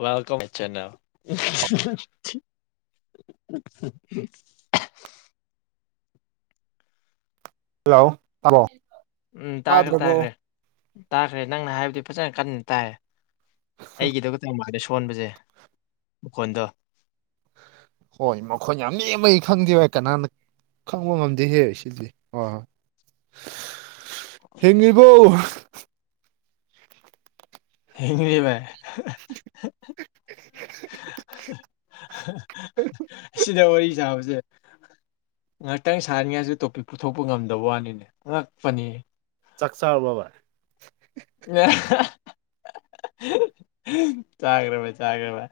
Welcome ꯆꯦꯟꯅ hello ꯇꯕꯣ ꯎꯝ ꯇꯥꯒ꯭ꯔꯦ ꯇꯥꯒ꯭ꯔꯦ ꯇꯥꯈ꯭ꯔꯦ ꯅꯪꯅ ꯍꯥꯏꯕꯗꯤ ꯐꯖꯅ ꯀꯟꯅꯟꯅ ꯇꯥꯏ ꯑꯩꯒꯤꯗ ꯀꯔꯦ ꯐꯣꯟꯕꯁꯦ ꯃꯈꯣꯟꯗꯣ ꯍꯣꯏ ꯃꯈꯣꯏ ꯌꯥꯝ ꯅꯦꯝꯃꯩ ꯈꯪꯗꯦ ꯋꯥꯏ ꯀꯅꯥꯅ ꯈꯪꯕ ꯉꯝꯗꯦ ꯍꯦ ꯁꯤꯗꯤ ꯍꯣꯏ ꯍꯣꯏ ꯍꯤꯡꯉꯤꯕꯣ ꯍꯕ ꯍꯥ ꯍꯥ ꯍꯥ ꯍꯥ ꯍꯥ ꯍꯥ ꯁꯤꯗ ꯋꯥꯔꯤ ꯁꯥꯕꯁꯦ ꯉꯥꯛꯇꯪ ꯁꯥꯔꯤꯉꯥꯏꯁꯨ ꯇꯣꯄꯤꯛ ꯄꯨꯊꯣꯛꯄ ꯉꯝꯗꯕ ꯋꯥꯅꯤꯅꯦ ꯑꯉꯛꯄꯅꯤ ꯆꯥꯛ ꯆꯥꯔꯕ ꯕꯥꯏ ꯆꯥꯒ꯭ꯔꯃꯦ ꯆꯥꯒ꯭ꯔꯃꯦ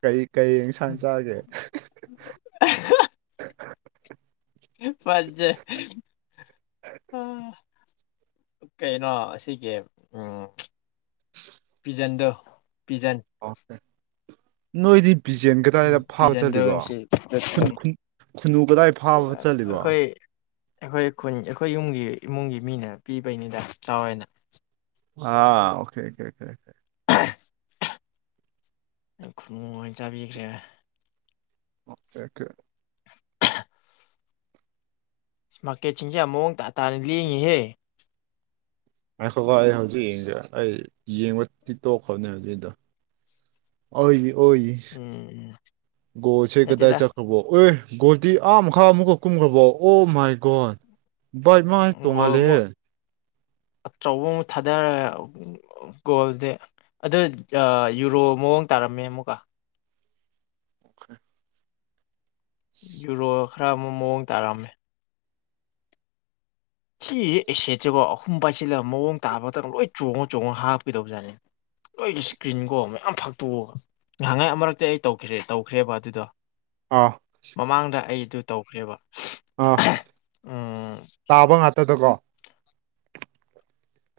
ꯀꯩ ꯀꯩꯡ ꯁꯥꯟ ꯆꯥꯒꯦ ꯐꯖꯩ ꯀꯩꯅꯣ ꯑꯁꯤꯒꯤ ꯎꯝ ꯄꯤꯖꯟꯗꯣ ꯄꯤꯖꯟ ꯑ ꯅꯣꯏꯗꯤꯞ ꯄꯤꯖꯦꯟ ꯎꯝ ꯀꯗꯥꯏꯗ ꯐꯥꯕ ꯄꯤꯖꯟꯗꯣ ꯆꯜꯂꯤꯠꯂꯤꯕ ꯉꯁꯤ ꯑꯩꯈꯣꯏ ꯈꯨꯟꯅꯨ ꯀꯗꯥꯏ ꯐꯥꯕ ꯆꯜꯂꯤꯠꯂꯤꯕ ꯑꯩꯈꯣꯏ ꯈꯨꯟ ꯑꯩꯈꯣꯏ ꯌꯨꯝꯒꯤ ꯏꯃꯨꯡꯒꯤ ꯃꯤꯅ ꯄꯤꯕꯩꯅꯤꯗ ꯆꯥꯎꯔꯏꯅ ꯑ ꯑꯣꯦꯦꯦ [inaudible] ꯈꯨꯅꯨꯃ ꯆꯥꯕꯤꯈ꯭ꯔꯦ ꯊꯦꯡ ꯃꯥꯀꯦꯠꯁꯤꯡꯁꯦ ꯑꯃꯨꯑꯣꯡ ꯇꯇꯥꯥꯅ ꯂꯦꯡꯉꯤꯍꯦ ꯍꯥꯏꯈꯣꯀ ꯑꯩ ꯍꯧꯖꯤꯛ ꯌꯦꯡꯁꯦ ꯑꯩ ꯌꯦꯡꯕꯗꯤ ꯇꯣꯛꯈ꯭ꯔꯕꯅꯦ ꯍꯧꯖꯤꯛꯗ ꯑꯩꯒꯤ ꯑꯣꯏ ꯏ ꯎꯝ ꯣꯁ ꯀꯗꯥ ꯅꯠꯇꯦꯗ ꯆꯈꯕꯣ ꯑꯦ ꯒꯣꯇꯤ ꯑꯥ ꯃꯈꯥ ꯑꯃꯨꯛꯀ ꯀꯨꯝꯈ꯭ꯔꯕꯣ ꯑꯣ ꯃꯥꯏ ꯒꯣꯗ ꯚꯥꯏ ꯃꯥ ꯒꯣꯜ ꯑꯃꯨꯛ ꯇꯣꯡꯉꯥꯂꯦꯦ ꯑꯆꯧꯕ ꯑꯃꯨꯛ ꯊꯥꯗꯔꯦ ꯒꯣꯜꯗꯤ ꯑꯗꯨ ꯌꯨꯔꯣ ꯃꯑꯣꯡ ꯇꯥꯔꯝꯃꯦ ꯑꯃꯨꯛꯀ ꯑꯣ ꯌꯨꯔꯣ ꯈꯔ ꯑꯃꯨ ꯃꯑꯣꯡ ꯇꯥꯔꯛꯑꯝꯃꯦ ꯁꯤꯁꯦ ꯑꯦꯁꯦꯠꯁꯤꯦꯀꯣ ꯑꯍꯨꯝ ꯄꯥꯏꯁꯤꯜꯂꯒ ꯃꯑꯣꯡ ꯇꯥꯕꯗꯪ ꯂꯣꯏ ꯆꯣꯡꯉ ꯆꯣꯡꯉ ꯍꯥꯞꯀꯗꯧꯕꯖꯥꯠꯅꯤ ꯅꯣꯏꯒꯤ ꯏꯁꯀ꯭ꯔꯤꯟꯒꯣ ꯃꯌꯥꯝ ꯐꯛꯇꯣꯛꯑꯒ ꯅꯥꯏꯍꯥꯟꯍꯩ ꯑꯃꯔꯛꯇꯤ ꯑꯩ ꯇꯧ ꯇꯧꯈ꯭ꯔꯦꯕ ꯑꯗꯨꯗꯣ꯫ ꯑꯥ ꯃꯃꯥꯡꯗ ꯑꯩ ꯑꯗꯨ ꯇꯧꯈ꯭ꯔꯦꯕ ꯑ ꯎꯝ ꯇꯥꯕ ꯇꯗꯀꯣ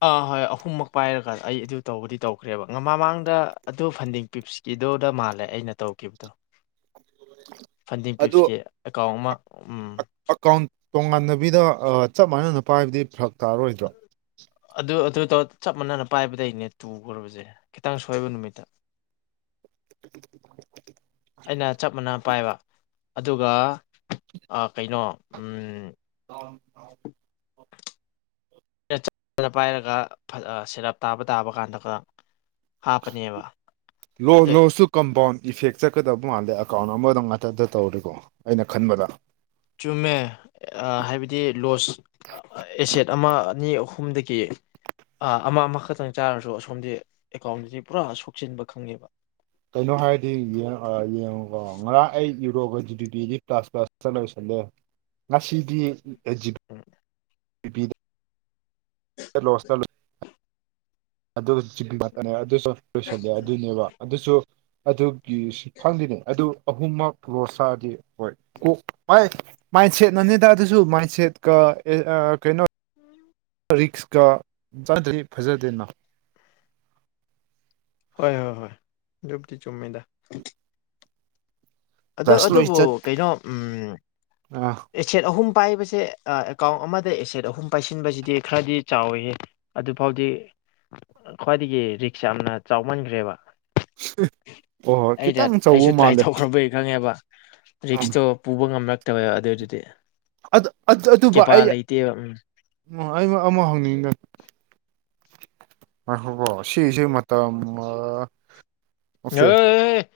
ꯑꯥ ꯍꯣꯏ ꯑꯍꯨꯝꯃꯛ ꯄꯥꯏꯔꯒ ꯑꯩ ꯑꯗꯨ ꯇꯧꯕꯗꯤ ꯇꯧꯈ꯭ꯔꯦꯕ ꯃꯃꯥꯡꯗ ꯑꯗꯨ [unintelligible] [unintelligible] ꯃꯥꯜꯂꯦ ꯑꯩꯅ ꯇꯧꯈꯤꯕꯗꯣ [unintelligible] [unintelligible] ꯑꯦꯀꯥꯎꯟ ꯑꯃ ꯎꯝ ꯑꯀꯥꯎꯟ ꯇꯣꯉꯥꯟꯅꯕꯤꯗ ꯆꯞ ꯃꯥꯟꯅꯅ ꯃꯅꯟ ꯄꯥꯏꯕꯗꯤ ꯐꯔ ꯇꯥꯔꯣꯏꯗ꯭ꯔꯣ? ꯑꯗꯨ ꯑꯗꯨ ꯆꯞ ꯃꯥꯟꯅꯅ ꯄꯥꯏꯕꯗꯒꯤꯅꯦ ꯇꯨꯈ꯭ꯔꯕꯁꯦ ꯈꯤꯇꯪ ꯁꯣꯏꯕ ꯅꯨꯃꯤꯠꯇ꯫ [inaudible] ꯑꯩꯅ ꯆꯞ ꯃꯥꯟꯅ ꯄꯥꯏꯕ ꯑꯗꯨꯒ ꯀꯩꯅꯣ ꯑꯝ ꯑ [unintelligible] ꯑꯩꯟ ꯆꯞ ꯃꯅꯥꯅ ꯄꯥꯏꯔꯒ ꯁꯦꯔꯞ ꯇꯥꯕ ꯇꯥꯕ ꯀꯥꯟꯗ ꯀꯣ ꯂꯣ ꯂꯣꯖꯇꯨ ꯀꯝꯄꯥꯎꯟ ꯏꯐꯦꯛ ꯆꯠꯀꯗꯕ ꯃꯥꯜꯂꯦ ꯑꯦꯀꯥꯎꯟ ꯑꯃꯗ ꯉꯥꯛꯇꯗ ꯇꯧꯔꯔꯤꯀꯣ ꯑꯩꯅ ꯈꯟꯕꯗ꯫ ꯆꯨꯝꯃꯦ ꯍꯥꯏꯕꯗꯤ ꯂꯣꯁ ꯑꯦꯁꯦꯠ ꯑꯃ ꯑꯅꯤ ꯑꯍꯨꯝꯗꯒꯤ ꯑꯃ ꯑꯃꯈꯛꯇꯪ ꯆꯥꯔꯁꯨ ꯑꯁꯣꯝꯗꯤ ꯑꯦꯀꯥꯎꯟꯗꯗꯤ ꯄꯨꯔꯥ ꯁꯣꯛꯆꯤꯟꯕ ꯈꯪꯉꯦꯕ ꯀꯩꯅꯣ ꯍꯥꯏꯔꯗꯤ ꯌꯦꯡꯉꯣ ꯉꯔꯥꯡ ꯑꯩ ꯌꯨꯔꯣꯒ ꯖꯤꯗꯤ ꯄꯤꯗꯤ ꯄꯥꯁ ꯄꯥꯁꯇ ꯂꯣꯏꯁꯜꯂꯦ ꯉꯁꯤꯗꯤ ꯑꯦꯖꯤꯕ ꯎꯝ ꯕꯤꯄꯤꯗ ꯂꯣꯁꯇ ꯑꯗꯨ [inaudible] ꯑꯗꯨꯁꯨ ꯂꯣꯏꯁꯤꯜꯂꯦ ꯑꯗꯨꯅꯦꯕ ꯑꯗꯨꯁꯨ ꯑꯗꯨꯒꯤ ꯈꯪꯗꯅꯦ ꯑꯗꯨ ꯑꯍꯨꯝꯃꯛ ꯔꯣ [unintelligible] ꯍꯣꯏꯣꯛ ꯃꯥꯏꯟꯁꯦꯠꯅꯅꯤꯗ ꯑꯗꯨꯁꯨ ꯃꯥꯏꯟꯁꯦꯠꯀ ꯀꯩꯅꯣ꯫ ꯔꯤꯛꯁꯀ [inaudible] ꯐꯖꯗꯦꯅ ꯍꯣꯏ ꯍꯣꯏ ꯍꯣꯏ ꯑꯗꯨꯕꯨꯗꯤ ꯆꯨꯝꯃꯤꯗ꯫ ꯑ ꯄ꯭ꯂꯁ ꯂꯣꯏ ꯑꯗꯨꯕꯨ ꯆꯠ ꯀꯩꯅꯣ ꯑꯥ ꯑꯦꯁꯦꯠ ꯑꯍꯨꯝ ꯄꯥꯏꯕꯁꯦ ꯑꯦꯀꯥꯎꯟ ꯑꯃꯗ ꯑꯦꯁꯦꯠ ꯑꯍꯨꯝ ꯄꯥꯏꯁꯤꯟꯕꯁꯤꯗꯤ ꯈꯔꯗꯤ ꯆꯥꯎꯋꯤ ꯑꯗꯨꯐꯥꯎꯗꯤ ꯈ꯭ꯋꯥꯏꯗꯒꯤ ꯔꯤꯛꯁ ꯌꯥꯝꯅ ꯆꯥꯎꯃꯟꯈ꯭ꯔꯦꯕ꯫ ꯑꯣ ꯍꯣꯏ ꯈꯤꯇꯪ ꯆꯧꯕ ꯃꯥꯜꯂꯦ꯫ ꯅꯦꯕ ꯎꯝ ꯔꯤꯛꯁꯇꯣ ꯄꯨꯕ ꯉꯝꯅ ꯇꯥꯕ ꯑꯗꯨꯏꯗꯨꯗꯤ ꯑꯗꯨ ꯑꯗꯨꯕꯨ ꯑꯩ꯫ ꯎꯝ ꯎꫭ ꯑꯩ ꯑꯃ ꯍꯪꯅꯤꯡꯗ ꯉꯏꯈꯣꯀꯣ ꯁꯤꯁꯦ ꯃꯇꯝ ꯃꯥ ꯍꯩ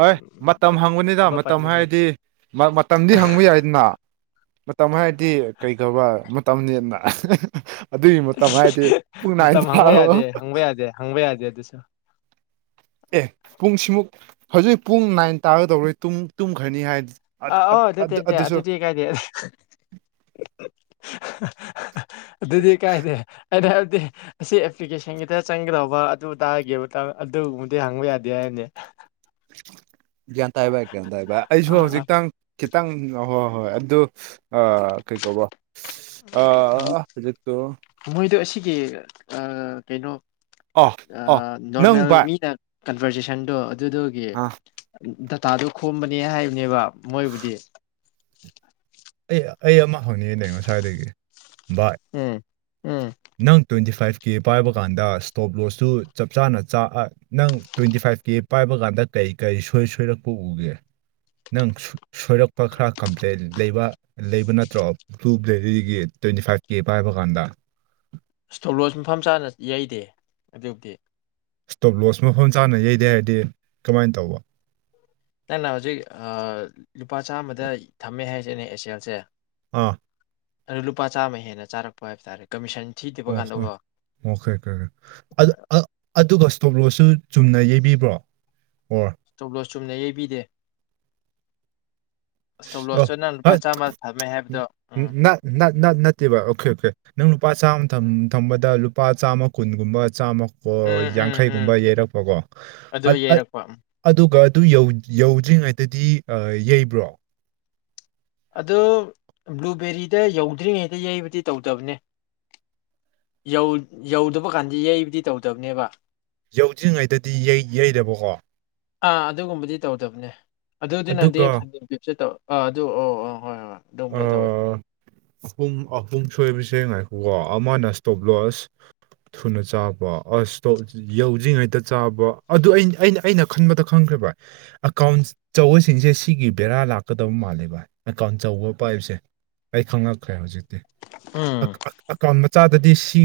ꯑꯥꯏ ꯃꯇꯝ ꯍꯪꯕꯅꯤꯗ ꯃꯇꯝ ꯍꯥꯏꯔꯗꯤ ꯃꯇꯝꯗꯤ ꯍꯪꯕ ꯌꯥꯏꯗꯅ ꯃꯇꯝ ꯍꯥꯏꯔꯗꯤ ꯀꯩꯒꯧꯕ ꯃꯇꯝꯅꯦꯅ꯫ ꯑꯗꯨꯒꯤ ꯃꯇꯝ ꯍꯥꯏꯗꯤ ꯄꯨꯡ ꯃꯇꯝ ꯅꯥꯏꯅ ꯇꯔꯕꯣ ꯑꯗꯨ [unintelligible] ꯑꯦ ꯄꯨꯡ ꯁꯤꯃꯨꯛ ꯍꯧꯖꯤꯛ ꯄꯨꯡ ꯅꯥꯏꯟ ꯇꯥꯒꯗꯧꯔꯦ ꯇꯨꯝ ꯇꯨꯝꯈ꯭ꯔꯅꯤ ꯍꯥꯏ꯫ ꯑꯥ ꯑꯣ ꯅꯠꯇꯦ ꯅꯇꯦ ꯑꯗꯨꯗꯤ ꯀꯥꯏꯗꯦ ꯑꯗꯨꯗꯤ ꯀꯥꯏꯗ ꯑꯩꯅ ꯍꯥꯏꯕꯗꯤ ꯑꯁꯤ ꯑꯦꯄ꯭ꯂꯤꯀꯦꯁꯟ ꯈꯤꯇ ꯆꯪꯒꯗꯧꯕ ꯑꯗꯨ ꯇꯥꯒꯦ ꯑꯗꯨꯒꯕꯨꯗꯤ ꯍꯪꯕ ꯌꯥꯗꯦ ꯍꯥꯏꯕꯅꯤ [inaudible] ꯒ꯭ꯌꯥꯟ ꯇꯥꯏꯕ ꯒ꯭ꯌꯥꯟ ꯇꯥꯏꯕ ꯑꯩꯁꯨ ꯑꯥ ꯑꯥ ꯍꯧꯖꯤꯛꯇꯪ ꯈꯤꯇꯪ ꯍꯣꯏ ꯍꯣꯏ ꯑꯗꯣ ꯑ ꯀꯩ ꯀꯧꯕ ꯑꯖꯤꯠꯇꯣ ꯑꯩꯒꯤ ꯑꯥ ꯀꯩꯅꯣ ꯑ ꯅꯣꯔꯃꯦꯜ ꯃꯤꯅ ꯀꯟꯚꯔꯖꯦꯁꯟꯗꯣ ꯑꯗꯨꯒꯤ꯫ ꯑꯥ [unintelligible] ꯗꯇꯥꯗꯨ ꯈꯣꯝꯕꯅꯦ ꯍꯥꯏꯕꯅꯦꯕ ꯃꯣꯏꯕꯨꯗꯤ ꯑꯩ ꯑꯩ ꯑꯃ ꯍꯧꯅꯤꯡꯉꯦ [unintelligible] ꯉꯁꯋꯥꯗꯒꯤ ꯕꯥꯏ ꯎꯝ ꯎꯝ ꯅꯪ ꯇ꯭ꯋꯦꯟꯇꯤ ꯐꯥꯏꯚ ꯀꯦ ꯄꯥꯏꯕ ꯀꯥꯟꯗ ꯏꯁ꯭ꯇꯣꯞ ꯂꯣꯁꯇꯨ ꯆꯞ ꯆꯥꯅ ꯆꯥꯛꯑ ꯅꯪ ꯇ꯭ꯋꯦꯟꯇꯤ ꯐꯥꯏꯚ ꯀꯦ ꯄꯥꯏꯕ ꯀꯥꯟꯗ ꯀꯔꯤ ꯀꯔꯤ ꯁꯣꯏ ꯁꯣꯏꯔꯛꯄ ꯎꯒꯦ ꯅꯪ ꯁꯣꯏꯔꯛꯄ ꯈꯔ ꯀꯝꯄ꯭ꯂꯦꯟ ꯂꯩꯕ ꯂꯩꯕ ꯅꯠꯇ꯭ꯔꯣ ꯕ꯭ꯂꯨ [unintelligible] ꯇ꯭ꯋꯦꯟꯇꯤ ꯐꯥꯏꯚ ꯀꯦ ꯄꯥꯏꯕ ꯀꯥꯟꯗ꯫ ꯑꯁ [unintelligible] ꯊꯣꯂꯣꯁꯨ ꯃꯐꯝ ꯆꯥꯅ ꯌꯩꯗꯦ ꯑꯗꯨꯕꯨꯗꯤ ꯏꯁꯇꯣꯞ ꯂꯣꯁꯁꯨ ꯃꯐꯝ ꯆꯥꯅ ꯌꯩꯗꯦ ꯍꯥꯏꯗꯤ ꯀꯃꯥꯏꯅ ꯇꯧꯕ ꯅꯪꯅ ꯍꯧꯖꯤꯛ ꯂꯨꯄꯥ ꯆꯥꯝꯃꯗ ꯊꯝꯃꯦ ꯍꯥꯏꯁꯦꯅꯦ [unintelligible] ꯑꯥ ꯑꯗꯨꯗꯣ ꯂꯨꯄꯥ ꯆꯥꯝꯃ ꯍꯦꯟꯅ ꯆꯥꯔꯛꯄ ꯍꯥꯏꯕ ꯇꯥꯔꯦ ꯀꯃꯤꯁꯟ ꯊꯤꯗꯕ ꯑꯣ ꯀꯥꯟꯗꯀꯣ ꯑꯣꯀꯦꯀꯦ ꯑꯗꯨ ꯑꯗꯨꯒ ꯁꯇꯣꯝꯂꯣꯁꯁꯨ ꯆꯨꯝꯅ ꯌꯩꯕꯤꯕ꯭ꯔꯣ ꯑꯣ [unintelligible] ꯂꯣꯁ ꯆꯨꯝꯅ ꯌꯩꯕꯤꯗꯦ ꯏꯁꯇꯣꯞ ꯂꯣꯁꯇꯣ ꯅꯪ ꯂꯨꯄꯥ ꯑꯣ ꯆꯥꯝꯃ ꯊꯝꯃꯦ ꯍꯥꯏꯕꯗꯣ ꯎꯝ [unintelligible] ꯅꯠꯇꯦꯕ ꯑꯣꯈꯦ ꯑꯣꯈꯦ ꯂꯨꯄꯥ ꯆꯥꯝꯃ ꯊꯝ ꯊꯝꯕꯗ ꯂꯨꯄꯥ ꯆꯥꯝꯃ ꯀꯨꯟꯒꯨꯝꯕ ꯆꯥꯝꯃ [unintelligible] ꯑꯣ ꯎꯝ ꯎꯝ ꯎꯝ ꯌꯥꯡꯈꯩꯒꯨꯝꯕ ꯌꯩꯔꯛꯄꯀꯣ ꯑꯗꯨ ꯌꯩꯔꯛꯄ ꯎꯝ ꯑꯗꯨꯒ ꯑꯗꯨ ꯌꯧꯗ꯭ꯔꯤꯉꯩꯗꯗꯤ ꯌꯩꯕ꯭ꯔꯣ ꯑꯗꯨ ꯕ꯭ꯂꯨꯕꯦꯔꯤꯗ ꯌꯧꯗ꯭ꯔꯤꯉꯩꯗ ꯌꯩꯕꯗꯤ ꯇꯧꯗꯕꯅꯦ ꯌꯧꯗꯕ ꯀꯥꯟꯗ ꯌꯩꯕꯗꯤ ꯇꯧꯗꯕꯅꯦꯕ꯫ ꯌꯧꯗ꯭ꯔꯤꯉꯩꯗꯗꯤ ꯌꯩ ꯌꯩꯗꯕꯀꯣ ꯑꯥ ꯑꯗꯨꯒꯨꯝꯕꯗꯤ ꯇꯧꯗꯕꯅꯦ ꯑꯗꯨꯗꯤꯅꯗꯤ ꯑꯗꯨꯒ ꯐꯅ [unintelligible] [unintelligible] ꯑꯥ ꯑꯗꯨ ꯑꯣ ꯍꯣꯏ ꯍꯣꯏ ꯑ ꯑꯗꯨꯝꯕꯗ ꯇꯧꯋꯦ ꯑꯍꯨꯝ ꯑꯍꯨꯝ ꯁꯣꯏꯕꯁꯦ ꯉꯥꯏ ꯋꯥ ꯑꯃꯅ ꯏꯁꯇꯣꯞ ꯂꯣꯁ ꯊꯨꯅ ꯆꯥꯕ ꯑꯁꯇꯣꯞ ꯌꯧꯗ꯭ꯔꯤꯉꯩꯗ ꯆꯥꯕ ꯑꯗꯨ ꯑ ꯑꯩꯅ ꯑꯩꯅ ꯈꯟꯕꯗ ꯈꯪꯈ꯭ꯔꯦ ꯚꯏ ꯑꯦꯀꯥꯎꯟ ꯆꯧꯕꯁꯤꯡꯁꯦ ꯁꯤꯒꯤ ꯕꯦꯔꯥ ꯂꯥꯛꯀꯗꯕ ꯃꯥꯜꯂꯦ ꯚꯥꯏ ꯑꯦꯀꯥꯎꯟ ꯆꯧꯕ ꯄꯥꯏꯕꯁꯦ ꯑꯩ ꯈꯪꯪꯂꯛꯈ꯭ꯔꯦ ꯍꯧꯖꯤꯛ ꯎꯝ [unintelligible] ꯆꯥꯗꯗꯤ ꯁꯤ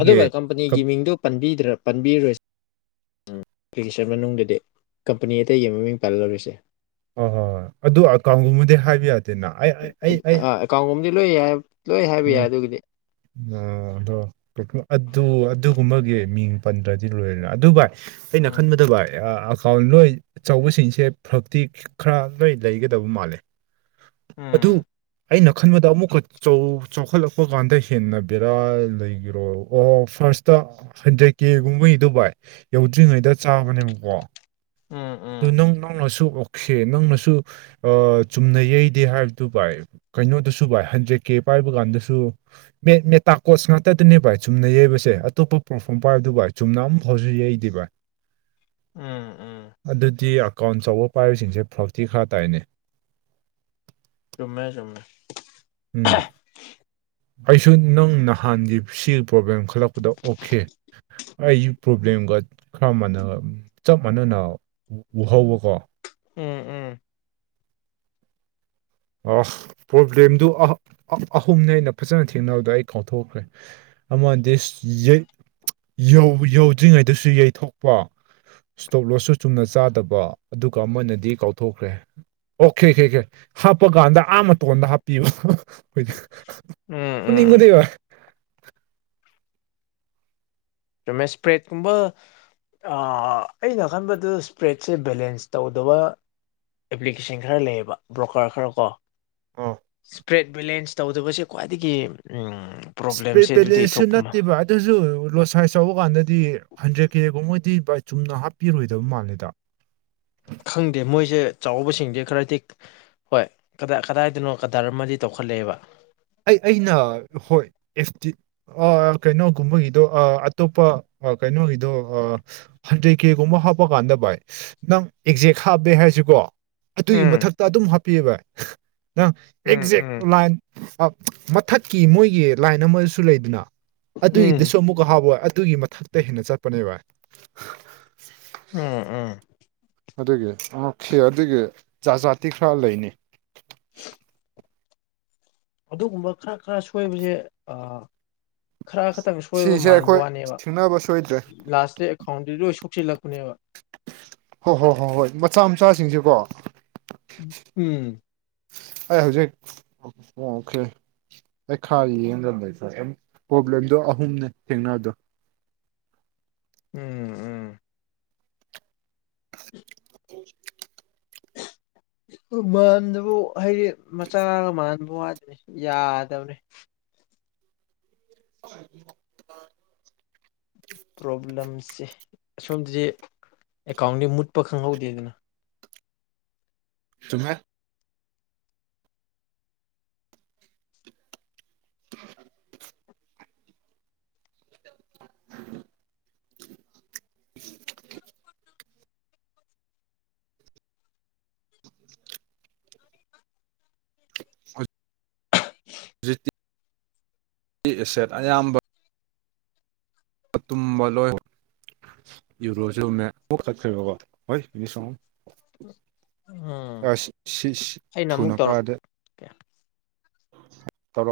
ꯑꯗꯨꯒ ꯀꯝꯄꯅꯤꯒꯤ ꯃꯤꯡꯗꯨ ꯄꯟꯕꯤꯔꯣꯏ ꯑꯦꯄ꯭ꯂꯤꯀꯦꯁꯟ ꯃꯅꯨꯡꯗꯗꯤ ꯀꯝꯄꯅꯤ ꯑꯇꯩꯒꯤ ꯃꯃꯤꯡ ꯄꯜꯂꯔꫭꯏꯁꯦ ꯍ ꯍꯣꯏ ꯍꯣꯏ ꯑꯗꯨ ꯑꯀꯥꯎꯟꯒꯨꯝꯕꯗꯤ ꯍꯥꯏꯕ ꯌꯥꯗꯦ ꯅ ꯑꯩ ꯑꯩ ꯑꯥ ꯑꯦꯀꯥꯎꯟꯒꯨꯝꯕꯗꯤ ꯂꯣꯏ ꯌꯥꯏ ꯂꯣꯏ ꯍꯥꯏꯕ ꯌꯥꯏ ꯑꯗꯨꯒꯤꯗꯤ ꯑꯣ ꯑꯗꯣ ꯑꯗꯨ ꯑꯗꯨꯒꯨꯝꯕꯒꯤ ꯃꯤꯡ ꯄꯟꯗ꯭ꯔꯗꯤ ꯂꯣꯏꯔꯅ ꯑꯗꯨ ꯚꯥꯏ ꯑꯩꯅ ꯎꯝ ꯈꯟꯕꯗ ꯚꯥꯏ ꯑꯦꯀꯥꯎꯟ ꯂꯣꯏ ꯑꯆꯧꯕꯁꯤꯡꯁꯦ ꯐꯔꯛꯇꯤ ꯈꯔ ꯂꯣꯏ ꯂꯩꯒꯗꯕ ꯃꯥꯜꯂꯦ ꯑꯗꯨ ꯎꯝ ꯑꯩꯅ ꯈꯟꯕꯗ ꯑꯃꯨꯛꯀ ꯆꯥꯎꯈꯠꯂꯛꯄ ꯀꯥꯟꯗ ꯍꯦꯟꯅ ꯕꯦꯔꯥ ꯂꯩꯈꯤꯔꯣ ꯑꯣ ꯐꯥꯔꯁꯇ ꯍꯟꯗ꯭ꯔꯦꯠ ꯀꯦꯒꯨꯝꯕꯩꯗꯨ ꯚꯥꯏ ꯌꯧꯗ꯭ꯔꯤꯉꯩꯗ ꯆꯥꯕꯅꯦꯕꯀꯣ ꯎꯝ ꯑꯗꯨ ꯎꯝ ꯅꯪ ꯅꯪꯅ ꯑꯣꯛꯁꯦ ꯅꯪꯅꯁꯨ ꯆꯨꯝꯅ ꯌꯩꯗꯦ ꯍꯥꯏꯕꯗꯨ ꯚꯥꯏ ꯀꯩꯅꯣꯗꯁꯨ ꯚꯥꯏ ꯍꯟꯗ꯭ꯔꯦꯠ ꯀꯦ ꯄꯥꯏꯕ ꯀꯥꯟꯗꯁꯨꯦ ꯃꯦꯇꯥ ꯀꯣꯁ ꯉꯥꯛꯇꯗꯅꯦ ꯚꯥꯏ ꯆꯨꯝꯅ ꯌꯩꯕꯁꯦ ꯑꯇꯣꯞꯄ ꯄ꯭ꯂꯣꯠꯐꯣꯝ ꯄꯥꯏꯕꯗꯨ ꯚꯥꯏ ꯆꯨꯝꯅ ꯑꯃꯝꯐꯥꯎꯁꯨ ꯌꯩꯗꯦ ꯚꯥꯏ ꯎꯝ ꯎꯝ ꯑꯗꯨꯗꯤ ꯑꯦꯀꯥꯎꯟ ꯆꯧꯕ ꯄꯥꯏꯕꯁꯤꯡꯁꯦ ꯐ꯭ꯔꯥꯛꯇꯤ ꯈꯔ ꯇꯥꯏꯅꯦ ꯆꯨꯝꯃꯦ ꯆꯨꯝꯃꯦ ꯎꯝ ꯑꯩꯁꯨ ꯅꯪ ꯅꯍꯥꯟꯒꯤ ꯁꯤ ꯄ꯭ꯔꯣꯕ꯭ꯂꯦꯝ ꯈꯜꯂꯛꯄꯗ ꯑꯣꯀꯦ ꯑꯩꯒꯤ ꯄ꯭ꯔꯣꯕ꯭ꯂꯦꯝꯒ ꯈꯔ ꯃꯥꯟꯅꯒ ꯆꯞ ꯃꯥꯟꯅꯅ ꯎꯍꯧꯕꯀꯣ ꯎꯝ ꯎꯝ ꯑ ꯄ꯭ꯔꯣꯕ꯭ꯂꯦꯝꯗꯨ ꯑꯍꯨꯝꯅꯤ ꯑꯩꯅ ꯐꯖꯅ ꯊꯦꯡꯅꯕꯗ ꯑꯩ ꯀꯥꯎꯊꯣꯛꯈ꯭ꯔꯦ ꯑꯃꯅ ꯌꯧꯗ꯭ꯔꯤꯉꯩꯗꯁꯨ ꯌꯩꯊꯣꯛꯄ ꯏꯁꯇꯣꯞ ꯂꯣꯠꯁꯨ ꯆꯨꯝꯅ ꯆꯥꯗꯕ ꯑꯗꯨꯒ ꯑꯃꯅꯗꯤ ꯀꯥꯎꯊꯣꯛꯈ꯭ꯔꯦ ꯑꯣꯀꯦ ꯀꯦ ꯀꯦ ꯍꯥꯞ ꯍꯥꯞꯄ ꯀꯥꯟꯗ ꯑꯥ ꯃꯇꯣꯟꯗ ꯍꯥꯞꯄꯤꯕ ꯑꯩꯣꯏꯗꯤ ꯎꯝ ꯎꯝ ꯄꯨꯅꯤꯡꯉꯗꯤꯩꯕ ꯌꯨꯝꯃꯦ ꯏꯁꯄ꯭ꯔꯦꯠꯀꯨꯝꯕ ꯑꯩꯅ ꯈꯟꯕꯗ ꯏꯁꯄ꯭ꯔꯦꯠꯁꯦ ꯕꯦꯂꯦꯟꯁ ꯇꯧꯗꯕ ꯑꯦꯄ꯭ꯂꯤꯀꯦꯁꯟ ꯈꯔ ꯂꯩꯌꯦꯕ ꯕ꯭ꯔꯣꯀꯔ ꯈꯔꯀꯣ [unintelligible] ꯇ꯭ꯔꯦꯠ ꯕꯦꯂꯦꯟꯁ ꯇꯧꯗꯕꯁꯦ ꯈ꯭ꯋꯥꯏꯗꯒꯤ ꯏꯁꯄꯤꯠ ꯄ꯭ꯔꯣꯕ꯭ꯂꯦꯝꯁꯦ ꯑꯗꯨꯗꯒꯤ ꯕꯦꯂꯦꯟꯁꯦ ꯊꯣꯛꯄ ꯑꯃ ꯅꯠꯇꯦꯕ ꯑꯗꯨꯁꯨ ꯂꯣꯁ ꯆꯥꯎꯧꯕ ꯀꯥꯟꯗꯗꯤ ꯍꯟꯗ꯭ꯔꯦꯠ ꯀꯦꯒꯨꯝꯕ ꯗꯤ ꯚꯥꯏ ꯆꯨꯝꯅ ꯍꯥꯞꯄꯤꯔꯣꯏꯗꯕ ꯃꯥꯜꯂꯦꯗ ꯈꯪꯗꯦ ꯃꯣꯏꯁꯦ ꯆꯥꯎꯕꯁꯤꯡꯁꯦ ꯈꯔꯗꯤ ꯍꯣꯏ ꯀꯗꯥꯏ ꯀꯗꯥꯏꯗꯅꯣ ꯀꯗꯥꯔꯝꯃꯗꯤ ꯇꯧꯈꯠꯂꯛꯑꯦꯕ ꯑꯩ ꯑꯩꯅ ꯍꯣꯏ ꯑꯦꯐꯇꯤ ꯀꯩꯅꯣꯒꯨꯝꯕꯒꯤꯗꯣ ꯑꯇꯣꯞꯄ ꯀꯩꯅꯣꯒꯤꯗꯣ ꯍꯟꯗ꯭ꯔꯦꯗ ꯀꯦꯒꯨꯝꯕ ꯍꯥꯞꯄ ꯀꯥꯟꯗ ꯚꯥꯏ ꯅꯪ ꯑꯦꯛꯖꯦꯛ ꯍꯥꯞꯄꯦ ꯍꯥꯏꯁꯤꯀꯣ ꯑꯗꯨꯒꯤ ꯎꯝ ꯃꯊꯛꯇ ꯑꯗꯨꯝ ꯍꯥꯞꯄꯤꯕ ꯍꯥ ꯎꯝ ꯑꯦꯛꯖꯦꯛ ꯎꯝ ꯂꯥꯏꯟ ꯃꯊꯛꯀꯤ ꯃꯣꯏꯒꯤ ꯂꯥꯏꯟ ꯑꯃꯁꯨ ꯂꯩꯗꯅ ꯎꯝ ꯑꯗꯨꯒꯤꯗꯨꯁꯨ ꯑꯃꯨꯛꯀ ꯍꯥꯞꯄꯣꯏ ꯑꯗꯨꯒꯤ ꯃꯊꯛꯇ ꯇꯩ ꯍꯦꯟꯅ ꯆꯠꯄꯅꯦꯕꯏ ꯎꯝ ꯎꯝ ꯑꯗꯨꯒꯤ ꯑꫭꯈꯦ ꯑꯗꯨꯒꯤ ꯖꯥꯠ ꯖꯥꯇꯤ ꯈꯔ ꯂꯩꯅꯤ ꯑꯗꯨꯒꯨꯝꯕ ꯈꯔ ꯈꯔ ꯁꯣꯏꯕꯁꯦ ꯈꯔ ꯈꯛꯇꯪ ꯁꯣꯏꯕ ꯁꯤꯁꯦ ꯃꯥꯟꯕ ꯑꯩꯈꯣꯏ ꯋꯥꯅꯦꯕ ꯊꯦꯡꯅꯕ ꯁꯣꯏꯗ꯭ꯔꯦ ꯂꯥꯁꯇ ꯑꯦꯀꯥꯎꯟꯗꯤ ꯂꯣꯏ ꯂꯥꯛ ꯈꯨꯨꯅꯦꯕ ꯍꯣꯏ ꯍꯣꯏ ꯍꯣꯏ ꯍꯣꯏ ꯃꯆꯥ ꯃꯆꯥꯁꯤꯡꯁꯤꯦꯀꯣ ꯎꯝ ꯑꯩ ꯍꯧꯖꯤꯛ ꯑꯣ ꯑꯣꯀꯦ ꯑꯩ ꯈꯔ ꯌꯦꯡꯗꯕ ꯂꯩꯇꯔ ꯄ꯭ꯔꯣꯕ꯭ꯂꯦꯝꯗꯣ ꯑꯍꯨꯝꯅꯦ ꯊꯦꯡꯅꯕꯗꯣ ꯎꯝ ꯎꯝ ꯎ ꯃꯥꯟꯗꯨꯕꯨ ꯍꯥꯏꯗꯤ ꯃꯆꯥꯒ ꯃꯥꯟꯕ ꯋꯥꯗꯅꯤ ꯌꯥꯗꯕꯅꯤ [unintelligible] ꯄ꯭ꯔꯣꯕ꯭ꯂꯦꯝꯁꯦ ꯑꯁꯣꯝꯗꯗꯤ ꯑꯦꯀꯥꯎꯟꯗꯤ ꯃꯨꯠꯄ ꯈꯪꯍꯧꯗꯦꯗꯅ ꯆꯨꯝꯃꯦ [inaudible] [inaudible] ꯖꯤꯇꯤ ꯑꯦꯁꯦꯠ ꯑꯌꯥꯝꯕ ꯇꯨꯝꯕ ꯂꯣꯏ ꯌꯨꯔꯣꯁꯨꯝꯃꯦ ꯑꯃꯛ ꯆꯠꯈ꯭ꯔꯦꯔꯤꯕꯀꯣ ꯍꯣꯏ ꯏꯅꯤ ꯎꯝ ꯁꯪꯉ ꯁꯤ ꯊꯨꯅ ꯀꯥꯗ ꯀꯦ [unintelligible]